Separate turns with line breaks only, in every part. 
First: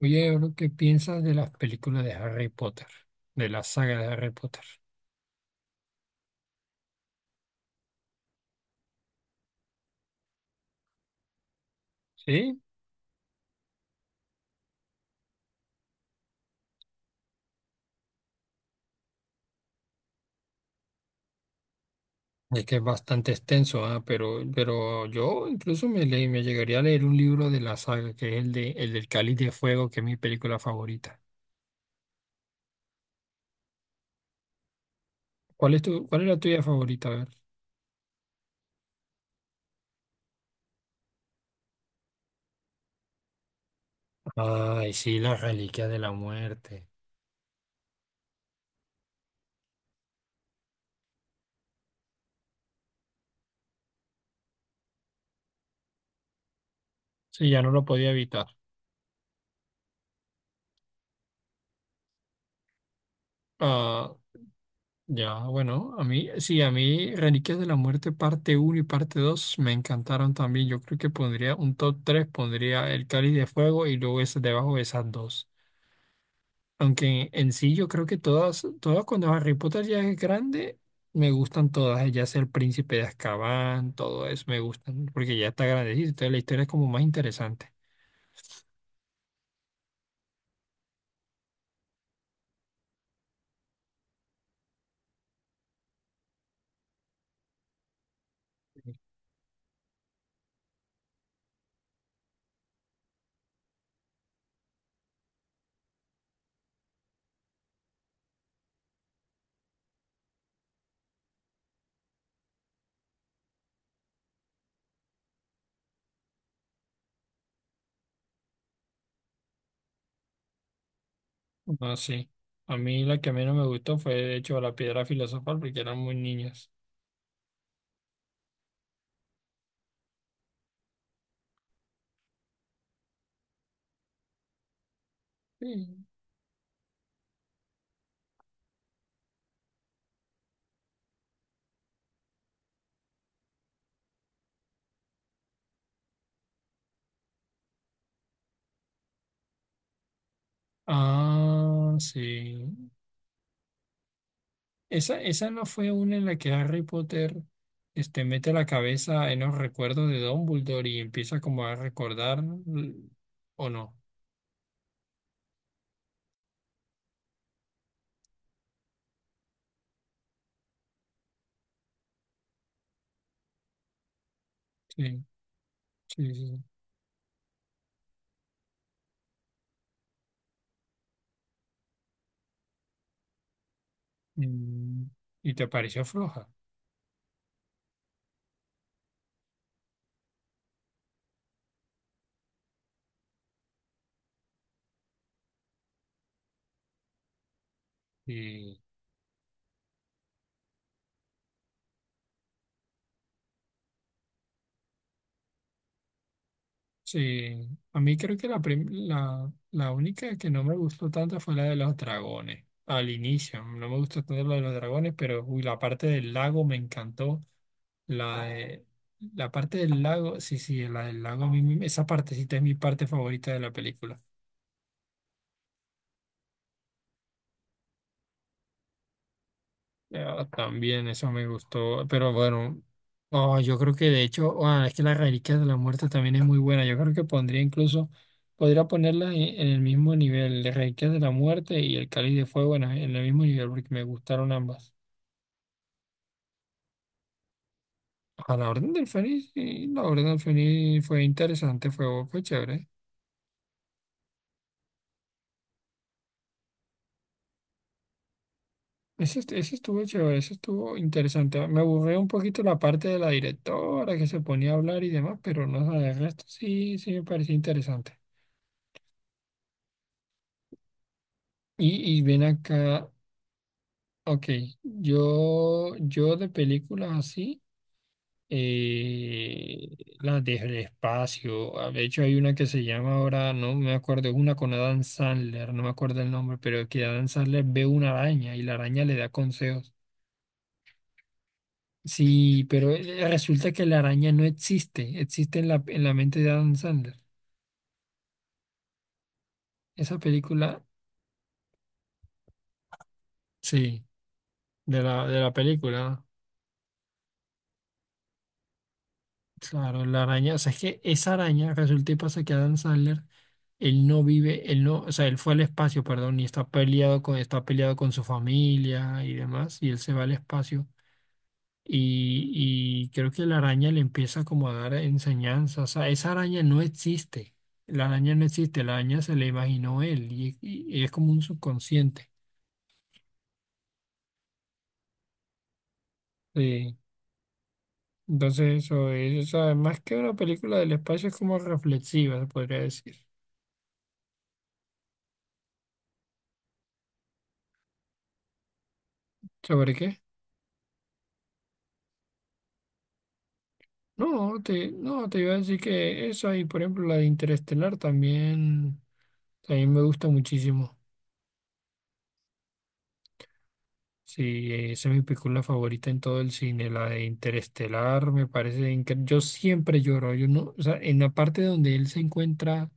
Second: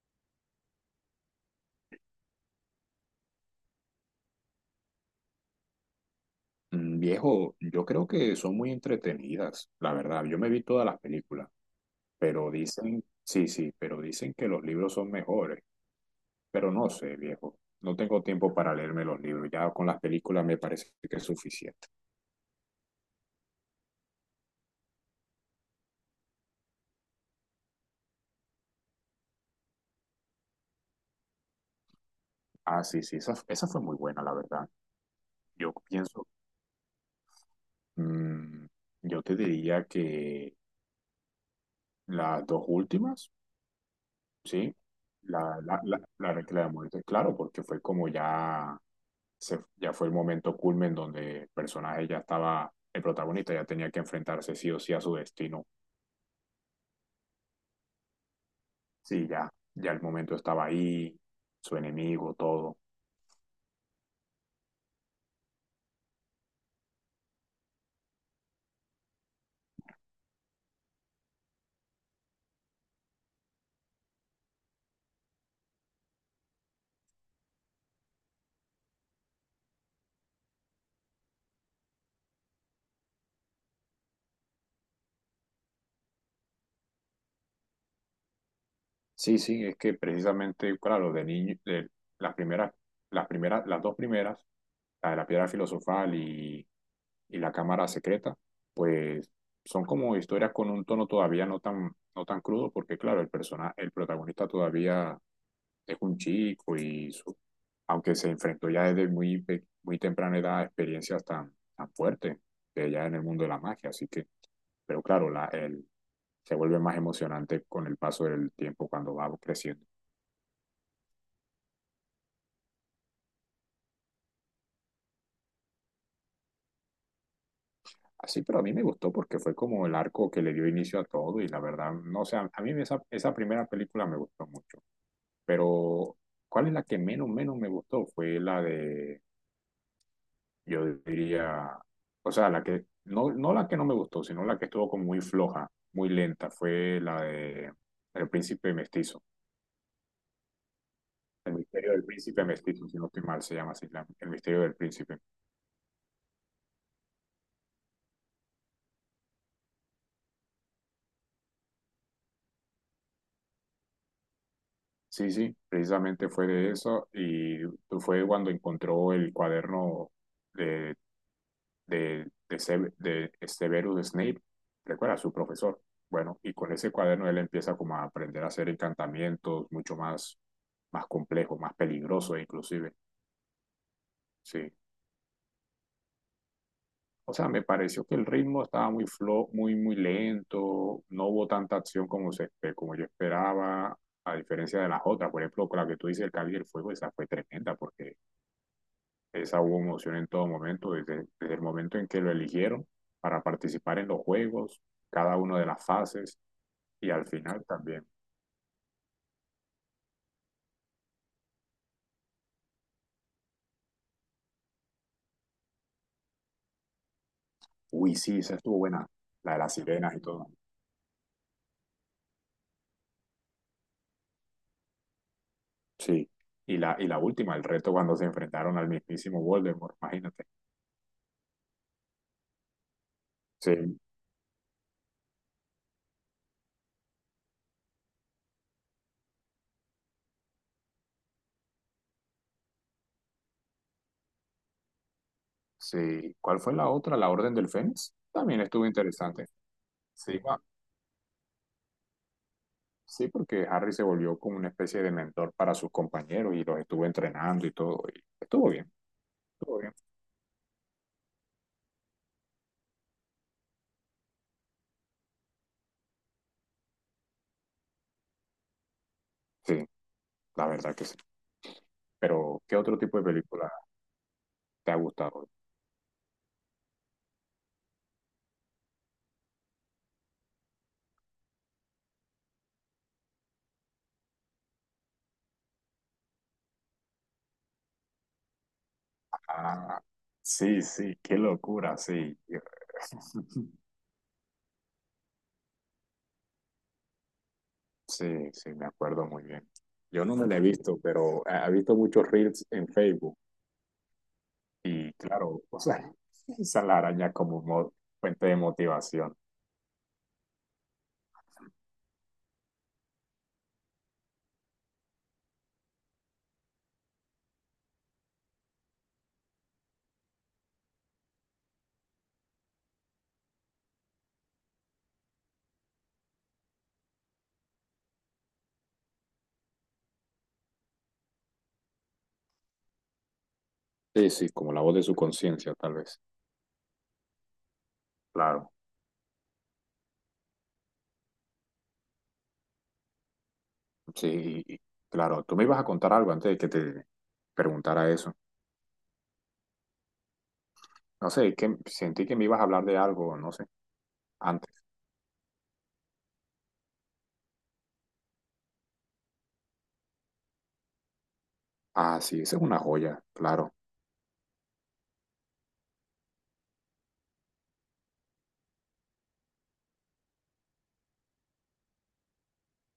Oye, bro, ¿qué piensas de las películas de Harry Potter? De la saga de Harry Potter.
Viejo, yo creo que son muy entretenidas, la verdad. Yo me vi todas las películas, pero
Sí,
dicen, sí, sí, pero dicen que los libros son mejores. Pero no sé, viejo, no tengo tiempo para leerme los libros. Ya con las películas me parece que es suficiente.
es que es bastante extenso, pero yo incluso me llegaría a leer un libro de la saga, que es el del Cáliz de Fuego, que es mi película favorita.
Ah, sí, sí, esa fue muy buena, la verdad. Yo
Cuál es
pienso,
la tuya favorita? A ver.
mm, yo te diría que las dos últimas, sí,
Ay, sí, la
la, la,
Reliquia de
la,
la
la, la de la
Muerte.
muerte, claro, porque fue como ya. Ya fue el momento culmen donde el personaje ya estaba, el protagonista ya tenía que enfrentarse sí o sí a su destino.
Sí, ya no lo podía evitar.
Sí, ya, ya el momento estaba ahí, su enemigo, todo.
Ah. Ya, bueno, a mí Reliquias de la Muerte parte uno y parte 2 me encantaron también. Yo creo que pondría un top 3 pondría El Cáliz de Fuego y luego ese debajo de esas dos. Aunque en sí yo creo que todas cuando Harry Potter ya es grande, me gustan todas, ya sea El Príncipe de Azkaban, todo eso me gustan, porque ya está grandecito, entonces la historia es como más interesante.
Sí, sí, es que precisamente, claro, de niño, de las primeras, las dos primeras, la de la piedra filosofal y la cámara secreta, pues son como historias con un tono todavía no tan, no tan crudo, porque claro, el protagonista todavía es un chico y su aunque se enfrentó ya desde muy temprana edad a experiencias tan, tan fuertes de ella en el mundo de la magia. Así que, pero claro, se vuelve más emocionante con el paso del tiempo cuando va creciendo.
No, sí. A mí la que menos me gustó fue, de hecho, La Piedra Filosofal, porque eran muy niños.
Así, pero a mí me gustó porque fue como el arco que le dio inicio a todo y la verdad, no sé, a mí esa primera película me gustó mucho. Pero, ¿cuál es la que menos me gustó? Fue la de yo diría, o sea, la que, no, no la que no me gustó, sino la que estuvo como muy floja, muy lenta, fue la de El Príncipe Mestizo. El Misterio
Ah,
del Príncipe
sí.
Mestizo, si no estoy mal, se llama así, El Misterio del Príncipe.
Esa no fue una en la que Harry Potter mete la cabeza en los recuerdos de Dumbledore y empieza como a recordar, l- ¿o no?
Sí, sí, precisamente fue de eso y fue cuando encontró el cuaderno de de Severus Snape, recuerda,
Sí,
su profesor.
sí,
Bueno, y
sí.
con ese cuaderno él empieza como a aprender a hacer encantamientos mucho más, más complejos, más peligrosos inclusive.
Sí.
Sí.
¿Y te pareció floja?
O sea, me pareció que el ritmo estaba muy lento, no hubo tanta acción como yo esperaba, a diferencia de las otras. Por ejemplo, con la que tú dices, el Cáliz del Fuego, esa fue tremenda porque
Sí,
esa hubo emoción en todo momento, desde el momento en que lo eligieron para participar en los juegos, cada una de las fases y al final
sí. A
también.
mí creo que la única que no me gustó tanto fue la de los dragones. Al inicio, no me gustó tanto la de los dragones, pero uy, la parte del lago me encantó.
Uy, sí,
La,
esa estuvo
de-
buena,
la
la de las
parte del
sirenas y
lago,
todo.
sí, sí, la del lago, esa partecita es mi parte favorita de la película.
Sí. Y la última, el reto cuando se enfrentaron al mismísimo Voldemort, imagínate.
Ah, también, eso me gustó, pero bueno, oh, yo creo
Sí,
que de hecho, es que las reliquias de la muerte también es muy buena. Yo creo que podría ponerla en el mismo nivel, de reliquias de la muerte y el cáliz de fuego en el mismo nivel, porque me gustaron ambas.
sí. ¿Cuál fue la otra? La Orden del Fénix.
A
También
la
estuvo
Orden del
interesante.
Fénix, sí, la Orden
Sí,
del
va.
Fénix fue interesante, fue chévere.
Sí, porque Harry se volvió como una especie de mentor para sus compañeros y los estuvo entrenando y todo. Y estuvo bien,
Eso
estuvo bien.
estuvo chévere, eso estuvo interesante. Me aburrió un poquito la parte de la directora que se ponía a hablar y demás, pero no sé, el resto sí me pareció interesante.
Sí, la verdad que sí.
Y ven
Pero, ¿qué otro
acá,
tipo de película
ok,
te ha gustado?
yo de películas así, eh, las del espacio, de hecho hay una que se llama ahora, no me acuerdo, es una con Adam Sandler, no me acuerdo el nombre, pero que Adam Sandler ve una araña y la araña le da consejos.
Ah, sí, sí, qué locura, sí. Yo-
Sí, pero resulta que la araña no existe, existe en en la mente de Adam Sandler.
Sí, sí, me acuerdo muy bien.
Esa
Yo no me la he
película,
visto, pero he visto muchos reels en Facebook.
sí,
Y
de la
claro, o sea,
película,
usan la araña como mo- fuente de motivación.
claro, la araña, o sea, es que esa araña resulta y pasa que Adam Sandler, él no vive, él no, o sea, él fue al espacio, perdón, y está peleado con su familia y demás, y él se va al espacio. Y creo que la araña le empieza como a dar enseñanzas. O sea, esa araña no existe. La araña no existe. La araña se la imaginó y es como un subconsciente.
Sí, sí, como la voz de su conciencia, tal vez.
Sí.
Claro,
Entonces eso es, o sea, más que una película del espacio es como reflexiva, se podría decir.
sí, claro. Tú me ibas a contar algo antes de que te preguntara eso.
¿Sobre qué?
No sé, que sentí que me ibas a hablar de algo, no sé,
No,
antes.
no, te iba a decir que esa y por ejemplo la de Interestelar también, también me gusta muchísimo.
Ah, sí, esa es una joya, claro.
Sí, esa es mi película favorita en todo el cine, la de Interestelar, me parece increíble. Yo siempre lloro, yo no, o sea, en la parte donde él se encuentra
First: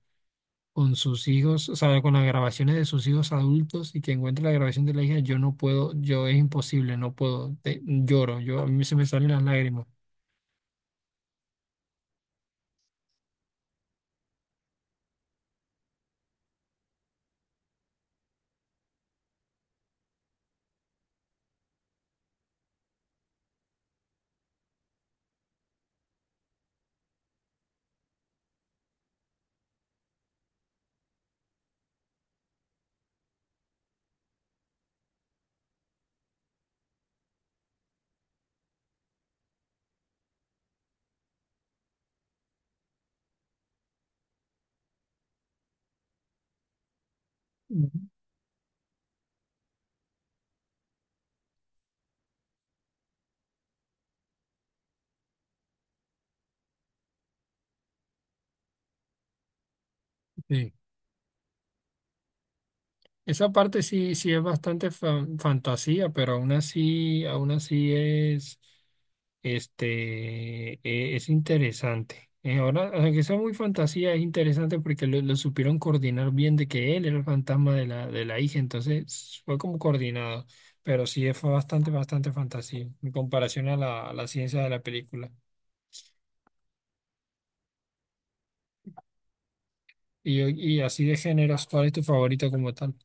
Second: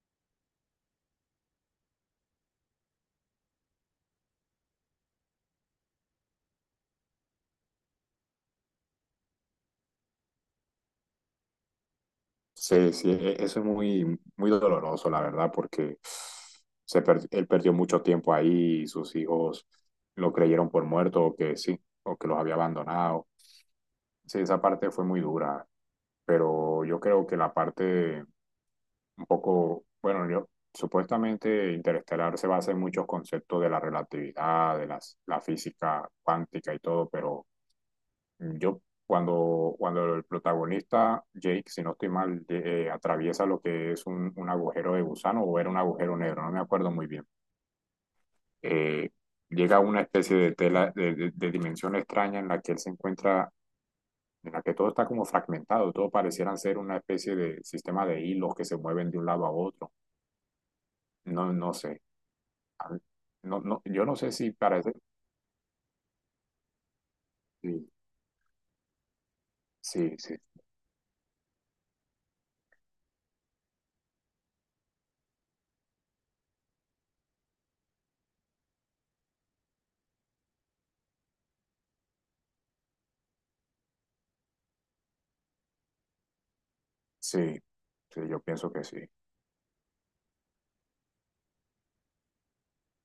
con sus hijos, o sea, con las grabaciones de sus hijos adultos y que encuentra la grabación de la hija, yo es imposible, no puedo, lloro, yo a mí se me salen las lágrimas.
Sí, sí, eso es muy, muy doloroso, la verdad, porque él perdió mucho tiempo ahí, y sus hijos lo creyeron por muerto o que sí, o que los había abandonado. Sí, esa parte fue muy dura, pero yo creo que la parte un poco, bueno, yo supuestamente Interestelar se basa en muchos conceptos de la relatividad, de la física cuántica y todo, pero... Yo, cuando el protagonista, Jake, si no estoy mal, atraviesa lo que es un agujero de gusano o era un agujero negro, no me acuerdo muy bien.
Mm,
eh, Llega a una especie de tela, de dimensión extraña en la que él se encuentra, en la que todo está como fragmentado, todo parecieran ser una especie de sistema de hilos que se mueven de un lado a otro.
sí.
No, no sé. A mí-
Esa
No, no,
parte
yo
sí,
no
sí
sé
es
si parece.
fantasía, pero aún
Sí,
así es,
sí, sí,
es interesante. Ahora, aunque sea muy fantasía, es interesante porque lo supieron coordinar bien de que él era el fantasma de de la hija, entonces fue como coordinado, pero sí fue bastante fantasía en comparación a a la ciencia de la película.
sí, sí, yo pienso que sí.
Y, y así de géneros, ¿cuál es tu favorito como tal?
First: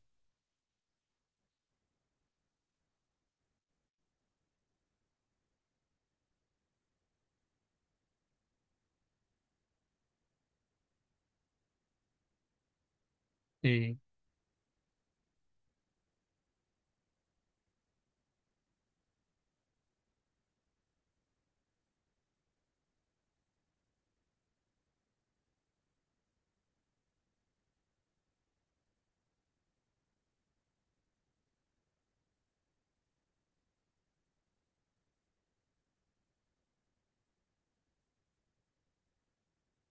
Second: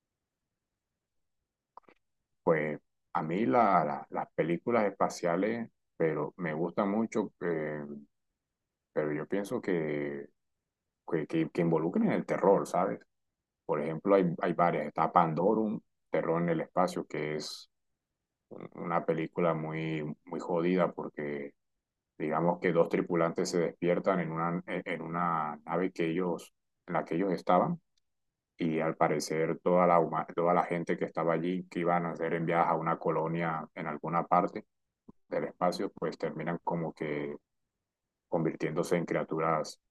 Pues a mí las películas espaciales, pero me gustan mucho, pero yo pienso que que involucren el terror, ¿sabes? Por
Sí,
ejemplo, hay varias. Está Pandorum, Terror en el Espacio, que es una película muy, muy jodida porque digamos que dos tripulantes se despiertan en una, en una nave que ellos, en la que ellos estaban. Y al parecer toda toda la gente que estaba allí, que iban a ser enviadas a una colonia en alguna parte, del espacio, pues terminan como que convirtiéndose en criaturas,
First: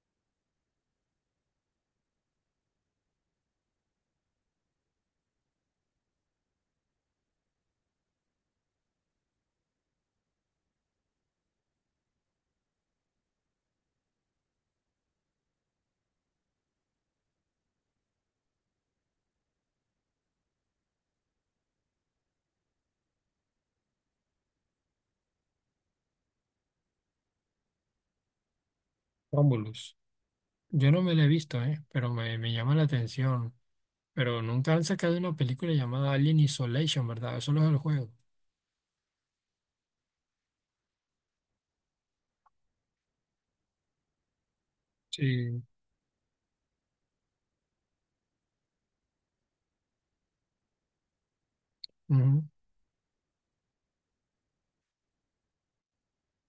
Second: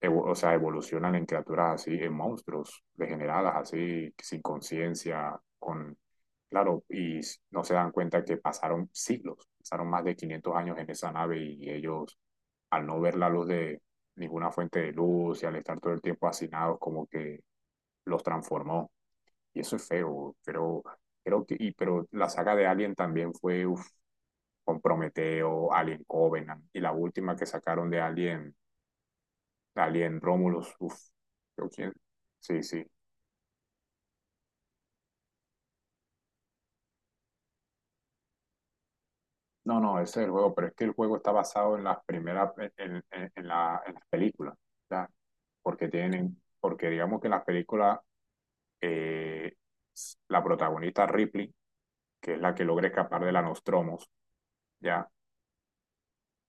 o sea, evolucionan en criaturas así, en monstruos degeneradas, así, sin conciencia, con, claro, y no se dan cuenta que pasaron siglos, pasaron más de 500 años en esa nave y ellos, al no ver la luz de ninguna fuente de luz y al estar todo el tiempo hacinados, como que los transformó. Y eso es feo, pero creo que, pero la saga de Alien también fue, uf, con Prometeo, Alien Covenant y la última que sacaron de Alien,
Romulus.
Alien Romulus.
Yo
Uf,
no me lo he visto,
creo que-
pero me
Sí,
llama la
sí.
atención. Pero nunca han sacado una película llamada Alien Isolation, ¿verdad? Eso no es el juego.
No, no, ese es el juego, pero es que el juego está basado en las primeras, en las películas, ¿ya?
Sí.
Porque tienen, porque digamos que en las películas, eh, la protagonista Ripley, que es
Ujú.
la que logra escapar de la Nostromos, ¿ya?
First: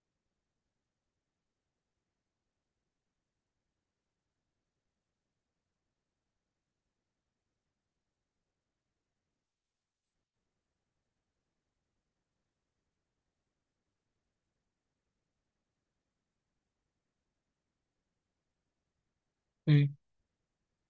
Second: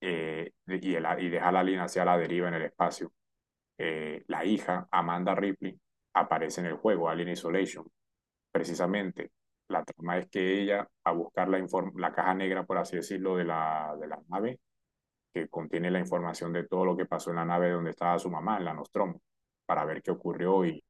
Y deja la alien hacia la deriva en el espacio. La hija, Amanda Ripley, aparece en el juego, Alien Isolation. Precisamente, la trama es que ella, a buscar la caja negra, por así decirlo, de de la nave, que contiene la información de todo lo que pasó en la nave donde estaba su mamá, en la Nostromo, para
Sí.
ver qué ocurrió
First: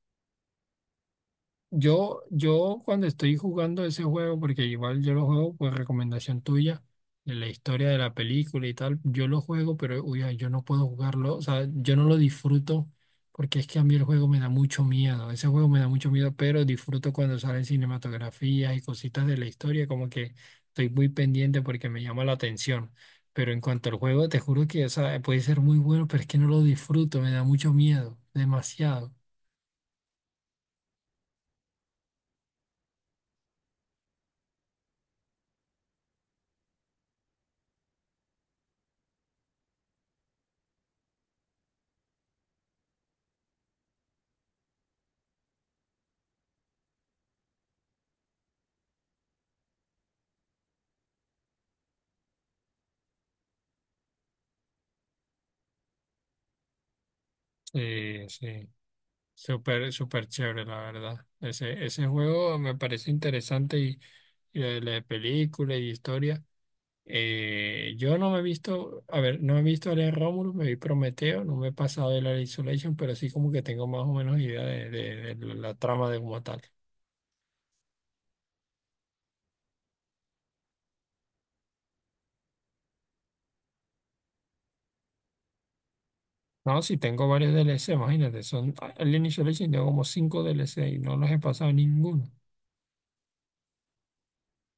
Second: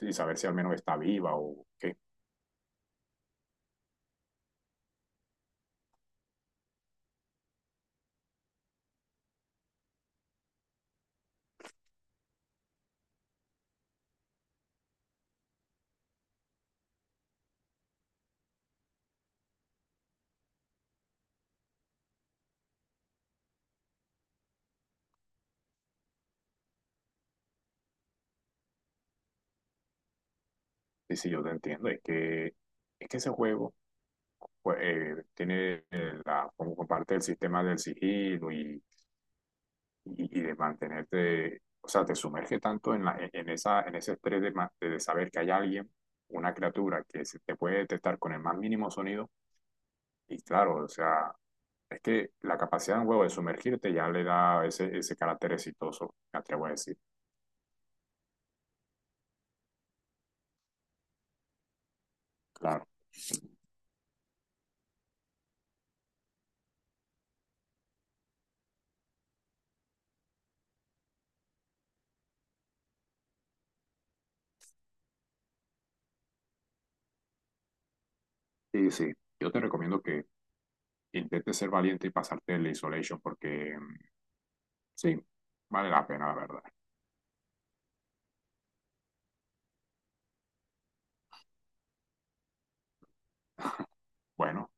y saber si al menos está viva o qué.
Yo cuando estoy jugando ese juego, porque igual yo lo juego por recomendación tuya, de la historia de la película y tal, yo lo juego, pero uy, ay, yo no puedo jugarlo, o sea, yo no lo disfruto porque es que a mí el juego me da mucho miedo, ese juego me da mucho miedo, pero disfruto cuando salen cinematografías y cositas de la historia, como que estoy muy pendiente porque me llama la atención. Pero en cuanto al juego, te juro que, o sea, puede ser muy bueno, pero es que no lo disfruto, me da mucho miedo, demasiado.
Sí, sí, yo te entiendo. Es que ese juego pues, tiene la, como parte del sistema del sigilo y de mantenerte, o sea, te sumerge tanto en, la, e, en, esa, en ese estrés de, de saber que hay alguien, una criatura que se te puede detectar con el más mínimo sonido. Y claro, o sea, es que la capacidad de un huevo de sumergirte ya le da ese carácter exitoso, me atrevo a decir.
Sí, sí. Súper, súper chévere, la verdad. Ese juego me
Claro.
parece interesante y lo de la de película y historia. Yo no me he visto, a ver, no he visto Alien Romulus, me vi Prometeo, no me he pasado de la Isolation, pero sí como que tengo más o menos idea de, de la trama de como tal.
Sí, sí. Yo te recomiendo que intentes ser valiente y pasarte el isolation porque sí, vale la pena, la verdad.
No, sí tengo varios DLC imagínate, son Alien Isolation, tengo como cinco DLC y no los he pasado ninguno.
Bueno,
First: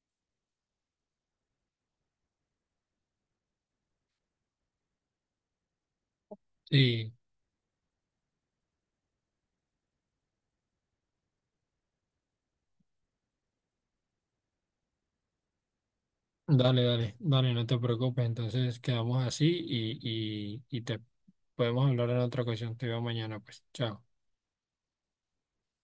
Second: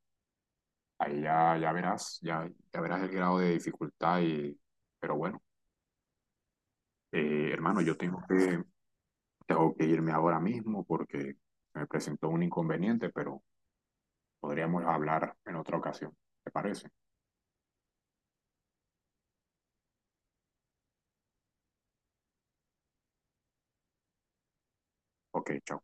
ahí ya, ya verás el grado de dificultad y, pero bueno.
Sí.
Hermano, yo tengo que irme ahora mismo porque me presentó un inconveniente, pero podríamos hablar en otra ocasión. ¿Te
Dale,
parece?
dale, dale, no te preocupes. Entonces quedamos así y te podemos hablar en otra ocasión. Te veo mañana, pues. Chao.
Ok, chao.